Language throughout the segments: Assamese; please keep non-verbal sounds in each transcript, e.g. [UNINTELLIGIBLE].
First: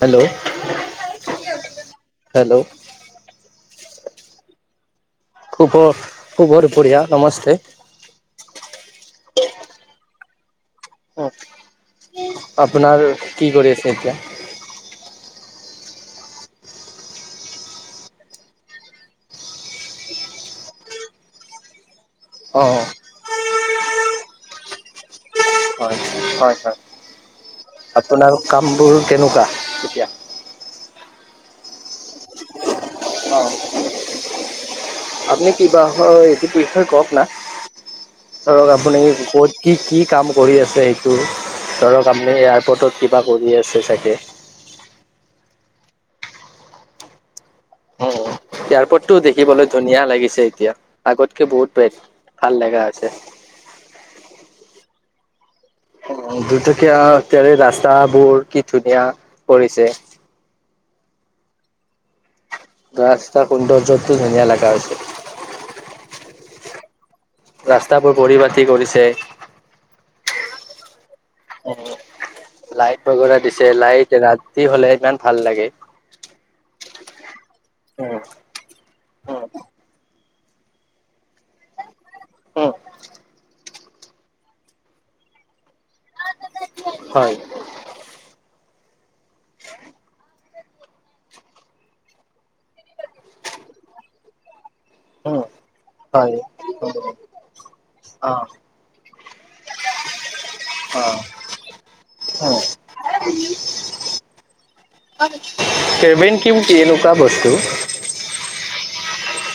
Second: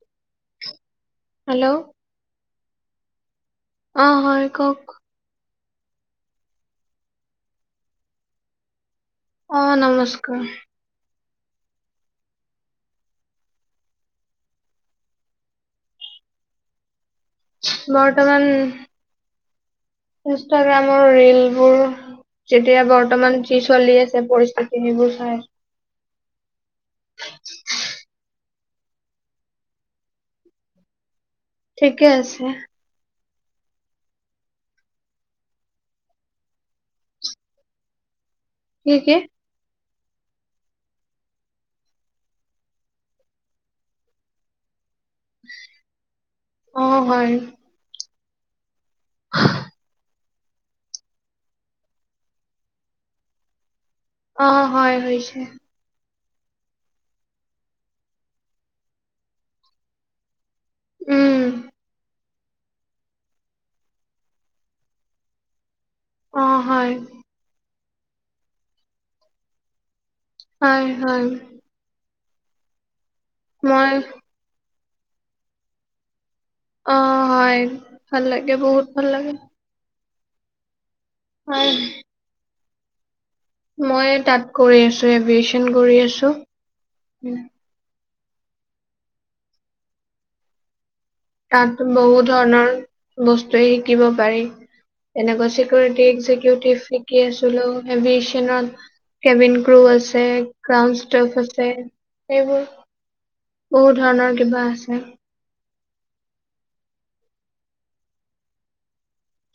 হেল্ল' হেল্ল' হেল্ল' অহ হয় কওক খুব খুব দুুপৰীয়া নমস্তে। অ নমস্কাৰ। আপোনাৰ কি কৰি আছে এতিয়া? বৰ্তমান ইনষ্টাগ্ৰামৰ ৰিলবোৰ অ' যেতিয়া বৰ্তমান কি চলি আছে পৰিস্থিতি সেইবোৰ চাই হয় হয় হয়। [INAUDIBLE] আপোনাৰ কামবোৰ কেনেকুৱা এতিয়া। ঠিকে আছে। আপুনি কিবা হয় এইটো পৰীক্ষা কওক না। ধৰক কি আপুনি কি ক'ত কি কি কাম কৰি আছে এইটো? ধৰক আপুনি এয়াৰপৰ্টত কিবা কৰি আছে চাগে। অ হয়। ইয়াৰপৰ্টটো দেখিবলৈ ধুনীয়া লাগিছে। এতিয়া আগতকে বহুত বেছ ভাল লগা হৈছে। অ হয় হৈছে। অ দুটকীয়া তেৰে ৰাস্তাবোৰ কি ধুনীয়া কৰিছে। উম। ৰাস্তা সুন্দৰ্যতটো ধুনীয়া লগা হৈছে। অ হয়। ৰাস্তাবোৰ বৰি বা কৰিছে হয় হয় লাইট বাগৰা দিছে মই লাইট ৰাতি হলে ইমান ভাল লাগে অ হয় ভাল লাগে বহুত ভাল লাগে হয় অ মই তাত কৰি আছো এভিয়েচন কৰি আছো হয় উম [UNINTELLIGIBLE] তাত বহু ধৰণৰ বস্তুৱে শিকিব পাৰি তেনেকুৱা চিকিউৰিটি হয় এক্জিকিউটিভ শিকি আছিলো অ এচনত কেবিন ক্ৰু আছে ক্ৰাউন অ ষ্টফ আছে এইবোৰ বহুত ধৰণৰ কিবা আছে কেবেন কিম কেলুকা বস্তু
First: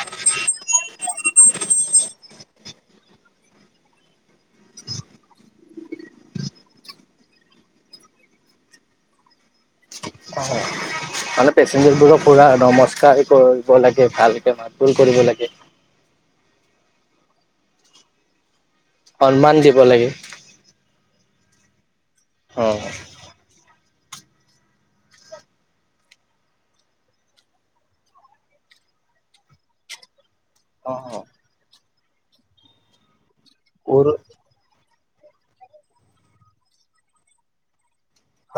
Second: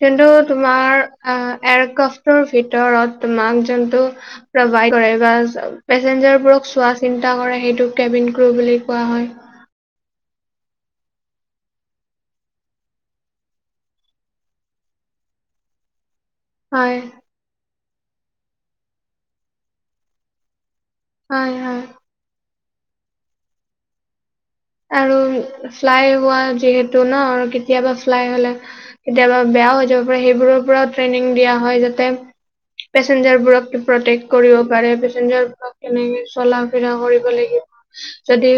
কিন্তু তোমাৰ আ এয়াৰক্ৰাফটৰ ভিতৰত তোমাক যোনটো প্ৰা বাইকৰে গ্ৰাছ পেচঞ্জাৰ বোৰক চোৱা চিন্তা কৰে সেইটোকে কেবিন ক্ৰ বুলি কোৱা হয় [UNINTELLIGIBLE] মানে পেচেঞ্জাৰবোৰক পুৰা নমস্কাৰ কৰিব লাগে ভালকে মাতবোল কৰিব লাগে হয় সন্মান দিব লাগে হয় হয় অ আৰু ফ্লাই হোৱা যিহেতু ন আৰু কেতিয়াবা ফ্লাই হলে কেতিয়াবা বে তাঅ যাব পাৰি হেপ সেইবোৰ পৰাও ট্ৰেইনিং দিয়া যাতে পেছেঞ্জাৰ বোৰক উৰ প্ৰটেক কৰিব পাৰে পে প্ৰেচেঞ্জাৰবোৰক কেনেকে চলা ফিৰা কৰিব লাগিব যদি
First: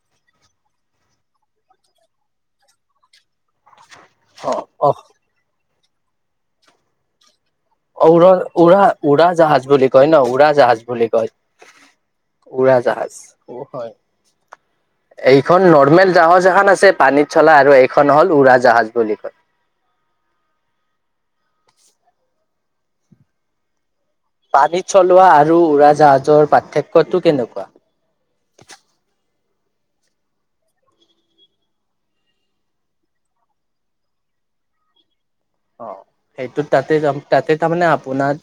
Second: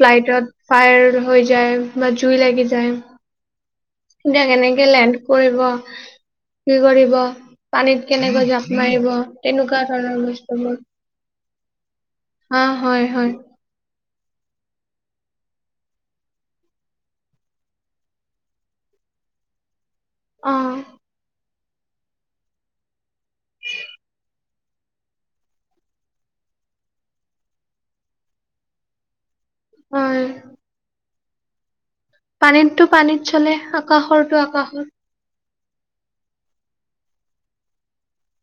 ফ্লাইটত ফায়াৰ হৈ যায় বা জুই লাগি যায় কেতিয়া কেনেকে অ অ লেণ্ড কৰিব কি কৰিব পানীত উৰা কেনেকৈ জাপ উৰা মাৰিব উৰা জাহাজ তেনেকুৱা বুলি কয় ন ধৰণৰ উৰা জাহাজ বস্তুবোৰ বুলি কয়। হা উৰা হয় জাহাজ হয় [INAUDIBLE] এইখন নৰ্মেল জাহাজ এহান আছে পানীত চলা আৰু এইখন হ'ল উৰা জাহাজ বুলি কয় অহ পানীত চলোৱা আৰু উৰাজাহাজৰ পাৰ্থক্য টো কেনেকুৱা হয় পানীটো পানীত চলে আকাশৰটো আকাশত অ সেইটো তাতে তাতে তাৰমানে আপোনাৰ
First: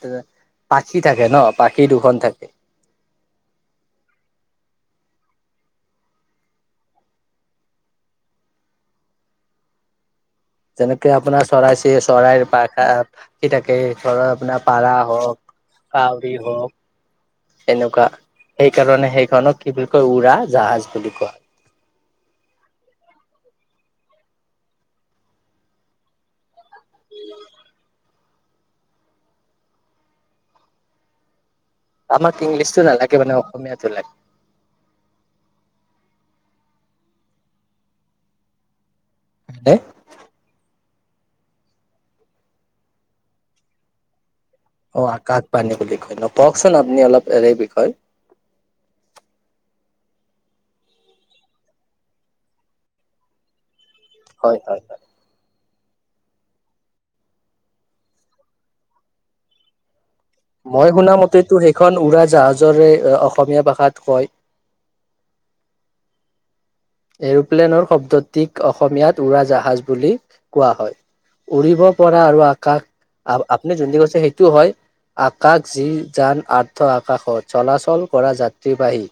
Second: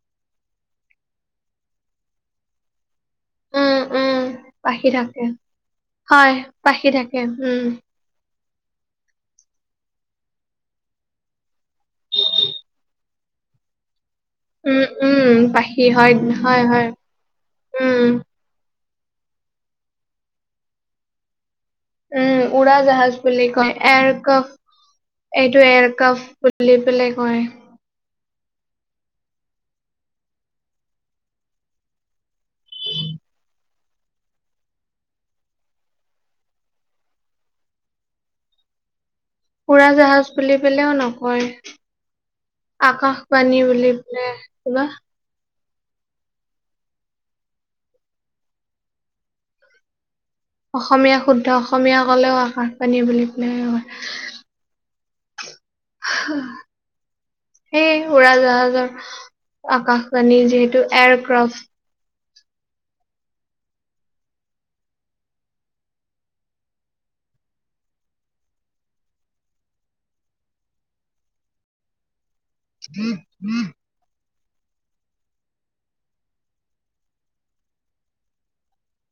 পাখি থাকে ন পাখি দুখন থাকে উম উম পাখি থাকে হয় পাখি থাকে উম যেনেকে আপোনাৰ চৰাই চি চৰাইৰ পাখা পাখি থাকে ধৰক আপোনাৰ উম পাৰা উম হওক পাখি হয় কাউৰী হয় হয় হওক এনেকুৱা উম এ হেইকাৰণে সেইখনক কি বুলি কয় উৰা জাহাজ বুলি কয় উম উৰা জাহাজ বুলি কয় এয়াৰক্ৰাফ্ট এইটো এয়াৰক্ৰাফ বুলি পেলাই কয় আমাক ইংলিছতো নালাগে মানে অসমীয়াতো লাগে লাগে। উৰা জাহাজ বুলি পেলেও ন হয় আকাশবাণী বুলিবলে অ আকাশবাণী বুলি কয় ন কওকচোন আপুনি অলপ এনে বিষয় অসমীয়া শুদ্ধ অসমীয়া ক'লেও আকাশবাণী বুলি ক'লে হয় হয় হয় হয় সেই উৰা জাহাজৰ আকাশ মই শুনামতেটো সেইখন উৰা জাহাজৰে অসমীয়া ভাষাত কয় এৰোপ্লেনৰ শব্দটিক অসমীয়াত উৰা জাহাজ বুলি কোৱা হয়। উৰিব পৰা আৰু আকাশ আ আপুনি যোনটি কৈছে সেইটোও হয় আকাশ যি যান আৰ্থ আকাশত চলাচল কৰা যাত্ৰীবাহী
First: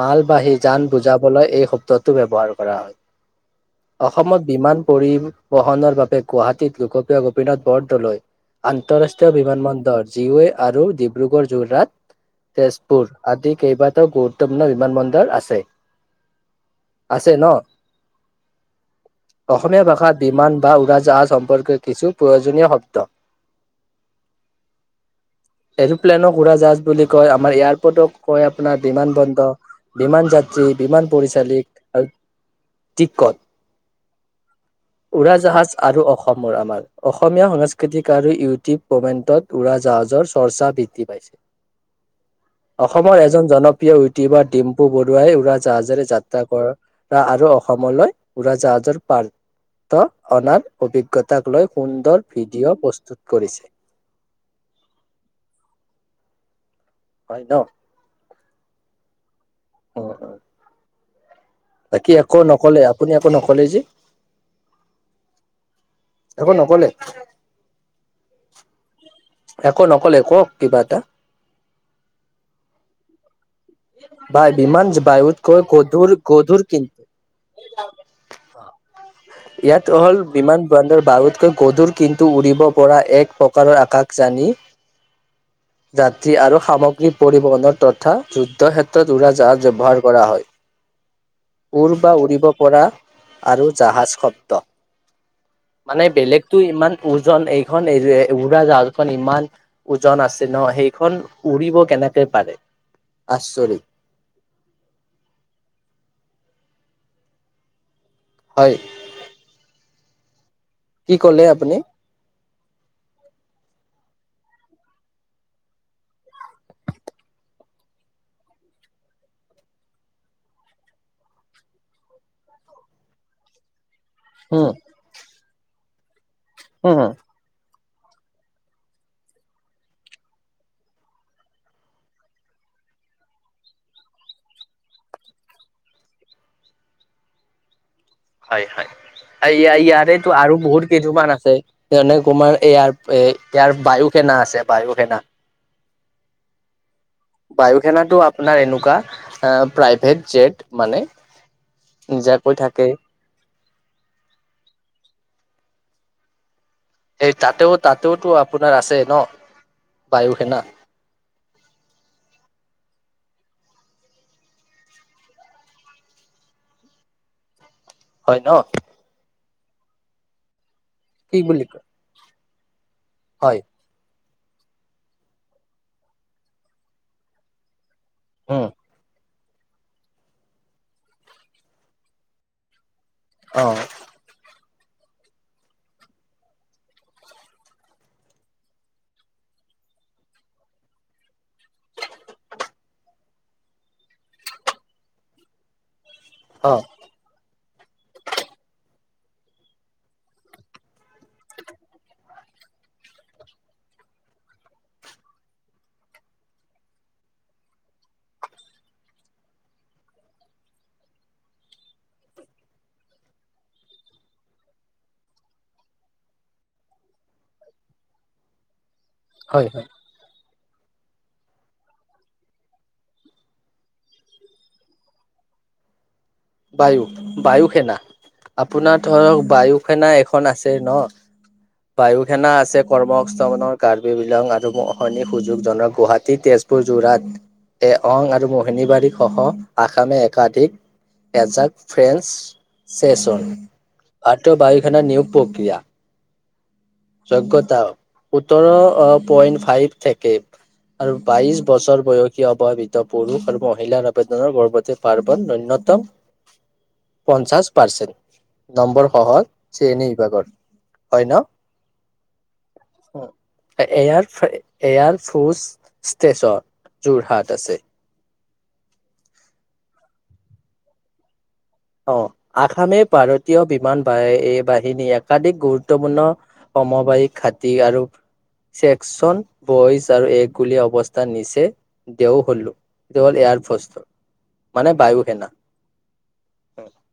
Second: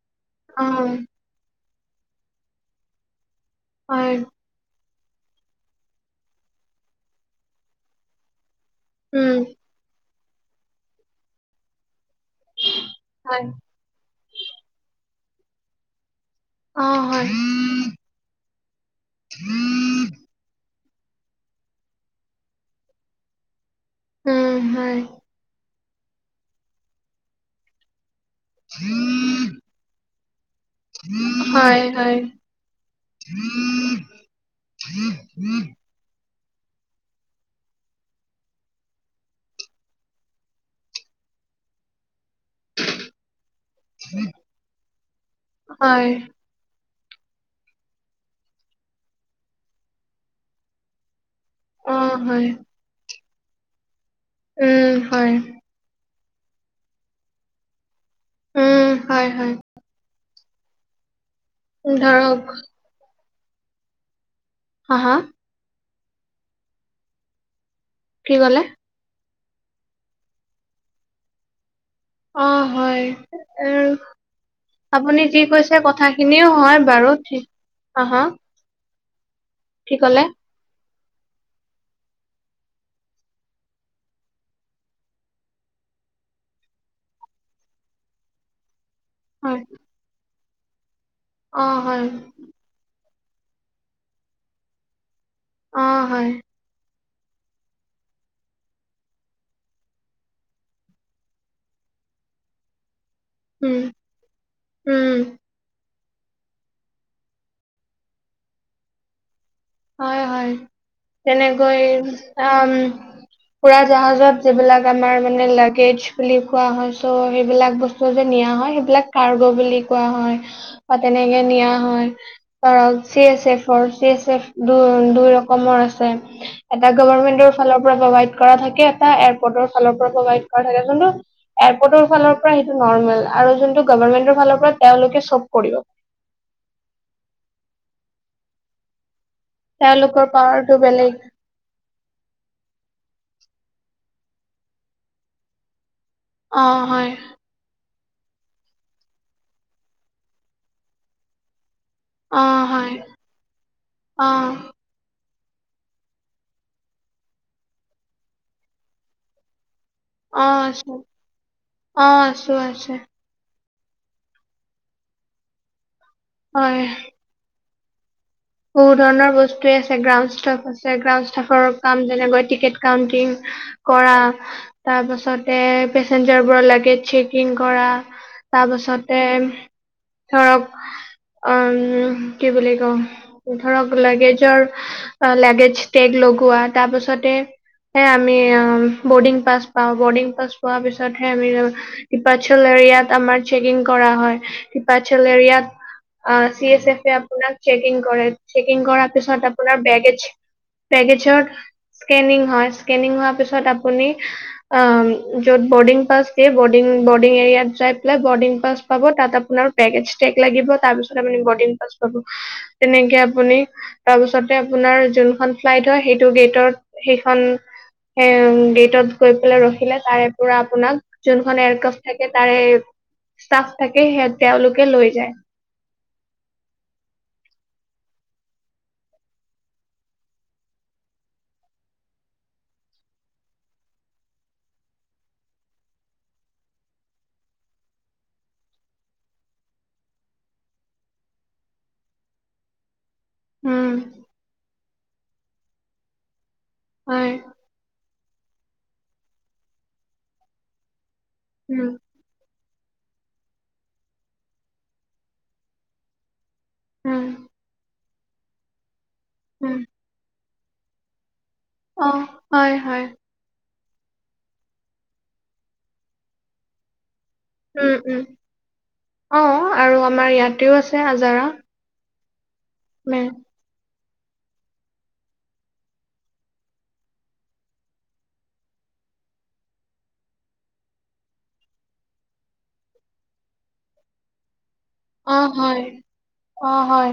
মাল বাহী যান অ', বুজাবলৈ এই শব্দটো ব্যৱহাৰ কৰা হয়। হয়, অসমত বিমান পৰিবহনৰ বাবে গুৱাহাটীত লোকপ্ৰিয় গোপীনাথ বৰদলৈ আন্তঃৰাষ্ট্ৰীয় উম, বিমান বন্দৰ যিওৱে আৰু ডিব্ৰুগড় যোৰহাট তেজপুৰ হয়, আদি কেইবাটাও গুৰুত্বপূৰ্ণ বিমানবন্দৰ আছে অ', হয়, আছে ন অসমীয়া ভাষাত বিমান বা উৰাজ জাহাজ সম্পৰ্কে কিছু প্ৰয়োজনীয় শব্দ উম হয় এৰপ্লেনক উৰা জাহাজ বুলি কয় আমাৰ এয়াৰপৰ্টক কয় আপোনাৰ বিমান বন্দক বিমান যাত্ৰী বিমান পৰিচাৰিক হয়, আৰু হয়, টিকট উৰাজাহাজ আৰু অসম অসমৰ আমাৰ অসমীয়া সাংস্কৃতিক আৰু ইউটিউব কমেণ্টত উৰা জাহাজৰ চৰ্চা বৃদ্ধি পাইছে। [INAUDIBLE] অসমৰ এজন জনপ্ৰিয় ইউটুবাৰ ডিম্পু বৰুৱাই উৰাজাহাজেৰে হয়, যাত্ৰা আৰু অসমলৈ উৰাজাহাজৰ পাৰ্থ অনাৰ অভিজ্ঞতা তাক লৈ অ', সুন্দৰ হয়, ভিডিঅ' প্ৰস্তুত কৰিছে উম হয় হয় ন উম হয় হয় অ অ বাকী একো ধৰক নকলে আপুনি একো নকলে যে হা হা একো নকলে। কি ক'লে? একো নকলে কওক কিবা এটা অ হয় এ বাই বিমান আপুনি কি বায়ুতকৈ কৈছে গধুৰ কথাখিনিও গধুৰ হয় কিন্তু বাৰু ঠিক অ হা কি ইয়াত হ'ল ক'লে বিমান বন্দৰ বাৰু তকৈ গধুৰ কিন্তু উৰিব পৰা এক প্ৰকাৰৰ আকাশ জানি যাত্ৰী আৰু সামগ্ৰী পৰিবহনৰ তথা যুদ্ধ ক্ষেত্ৰ উৰা হয় জাহাজ ব্যৱহাৰ কৰা হয় অ উৰ হয় বা উৰিব পৰা আৰু জাহাজ শব্দ অ মানে হয় বেলেগতো ইমান ওজন এইখন এ উৰা জাহাজখন ইমান ওজন আছে ন সেইখন উৰিব কেনে কেনেকে পাৰে উম আচৰিত উম হয় হয় হয় কি ক'লে আপুনি তেনেকৈ আমম উৰা জাহাজত যিবিলাক আমাৰ মানে লাগেজ বুলি কোৱা হয় চ' সেইবিলাক বস্তু যে নিয়া হয় সেই এইবিলাক কাৰ্গ বুলি কোৱা হয় বা তেনেকে নিয়া হয় ধৰক চি এছ এফৰ চি এ উম দু দুই ৰকমৰ আছে এটা উম গভৰ্মেন্টৰ ফালৰ প্ৰভাইড কৰা থাকে এটা এয়াৰপৰ্টৰ ফালৰ পৰা প্ৰভাইড কৰা থাকে কিন্তু এয়াৰপৰ্টৰ ফালৰ পৰা সেইটো নৰ্মেল আৰু যোনটো গভাৰ্মেন্টৰ ফালৰ পৰা তেওঁলোকে চব কৰিব [INAUDIBLE] হয় হয় আৰু ইয়া তেওঁলোকৰ ইয়াৰেতো আৰু পাৱাৰটো বহুত বেলেগ কেইছুমান আছে যেনে তোমাৰ ইয়াৰ এ ইয়াৰ বায়ু সেনা আছে বায়ু সেনা। অ হয়। বায়ু সেনাটো আপোনাৰ এনেকুৱা প্ৰাইভেট জেট মানে। অ নিযাকৈ থাকে। হয় অ এই তাতেও তাতো ত আপোনাৰ আছে ন। বায়ু অ সেনা আছে অহ আছো আছে। হয় হয় ন বহু ধৰণৰ বস্তুৱে আছে গ্ৰাউন ষ্টাফ আছে গ্ৰাউন কি বুলি ষ্টাফৰ কয় কাম যেনেকৈ টিক- কাউন্টিং হয় কৰা। তাৰ পাছতে পেচেঞ্জাৰ বোৰৰ লাগেজ চেকিং কৰা। উম তাৰপাছতে ধৰক অম কি বুলি কওঁ অ ধৰক লেগেজৰ লেগেজ টেগ লগোৱা তাৰপাছতে হে আমি বৰ্ডিং পাছ পাও বৰ্ডিং পাছ পোৱা পিছত হে আমি কৃপাছল এ ৰিয়াত আমাৰ চেকিং কৰা হয় হিপাৰচেল এৰিয়াত অ চি এছ এফ এ আপোনাক চেকিং কৰে চেকিং কৰাৰ পিছত আপোনাৰ বেগেজ বেগেজত স্ক্ৰেনিং হয় স্ক্ৰিনিং হোৱাৰ পাছত আপুনি অহ যদ- বৰ্ডিং পাছ পে বৰ্ডিং এৰিয়াত যাই পেলাই বৰ্ডিং পাছ পাব তাত আপোনাৰ পেকেজ টেক লাগিব। তাৰ পিছত আপুনি বৰ্ডিং পাছ পাব তেনেকে আপুনি তাৰপিছতে আপোনাৰ যোনখন ফ্লাইট হয় সেইটো গেটত সেইখন সেং গেটত গৈ পেলাই হয় হয় ৰখিলে তাৰে পুৰা আপোনাক যোনখন এয়াৰক্ৰাফ থাকে তাৰে ষ্টাফ থাকে সে তেওঁলোকে লৈ যায়। বায়ু, বায়ু সেনা আপোনাৰ ধৰক বায়ু সেনা এখন আছে ন বায়ু সেনা আছে কৰ্মস্থৰ কাৰ্বি বিলাক আৰু সৈনিক সুযোগজনক গুৱাহাটী তেজ তেজপুৰ যোৰহাট এ অং আৰু মোহিনী বাৰীসহ আসামে একাধিক এজাক ফ্ৰেঞ্চচ চেছ অন আৰ টু বাইক নিয়োগ প্ৰক্ৰিয়া যোগ্যতা সোতৰ পইণ্ট ফাইভ থাকে। আৰু বাইশ হয় বছৰ বয়সীয় ব ৱিত পুৰুষ আৰু মহিলাৰ আবেদনৰ প্ৰপত্ৰে পাৰ্বত নুণ্যতম উম, পঞ্চাশ পাৰ্চেণ্ট নম্বৰ সহজ উম, শ্ৰেণী বিভাগৰ হয় ন। অ হয় হয়। এয়াৰফ্ৰে এয়াৰফৰ্চ ষ্টেশচন যোৰহাট। আছে উম উম অ আৰু আমাৰ ইয়াতেও আছে আজাৰা। অ আসামে মে ভাৰতীয় বিমান বা এই বাহিনী একাধিক গুৰুত্বপূৰ্ণ সমবায়িক ঘাটি আৰু চেকচন বইজ আৰু এগ বুলি অৱস্থা নিচে দেও হলো। দেৱল এয়া এয়াৰফস্তত অ হয় অ হয়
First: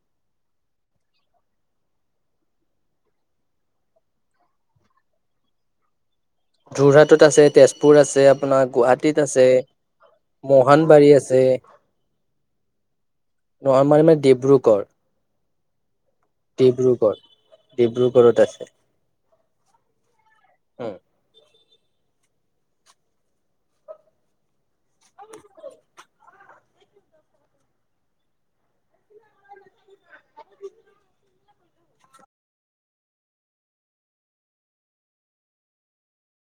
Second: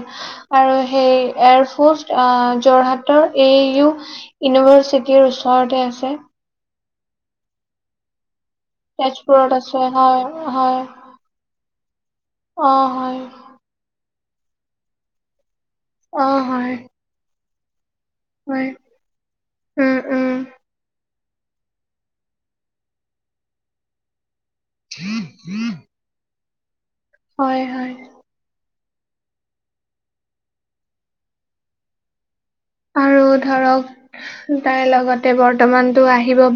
আৰু সেই এয়াৰফৰ্চ আহ যোৰহাটৰ এ ইউ ইউনিভা- ইউনিভাৰ্চিটিৰ ওচৰতে আছে। যোৰহাটত আছে, তেজপুৰ আছে। আপোনাৰ গুৱাহাটীত আছে, তেজপুৰত হয়, মোহনবাৰী আছে। অহ হয়। মোহনবাৰী মানে ডিব্ৰুগড় অ', হয়, ডিব্ৰুগড়, ডিব্ৰুগড়ত হয়, আছে। উম, উম, উম [UNINTELLIGIBLE] হয়-হয় আৰু ধৰক তাৰ লগতে বৰ্তমানতো আহিব বা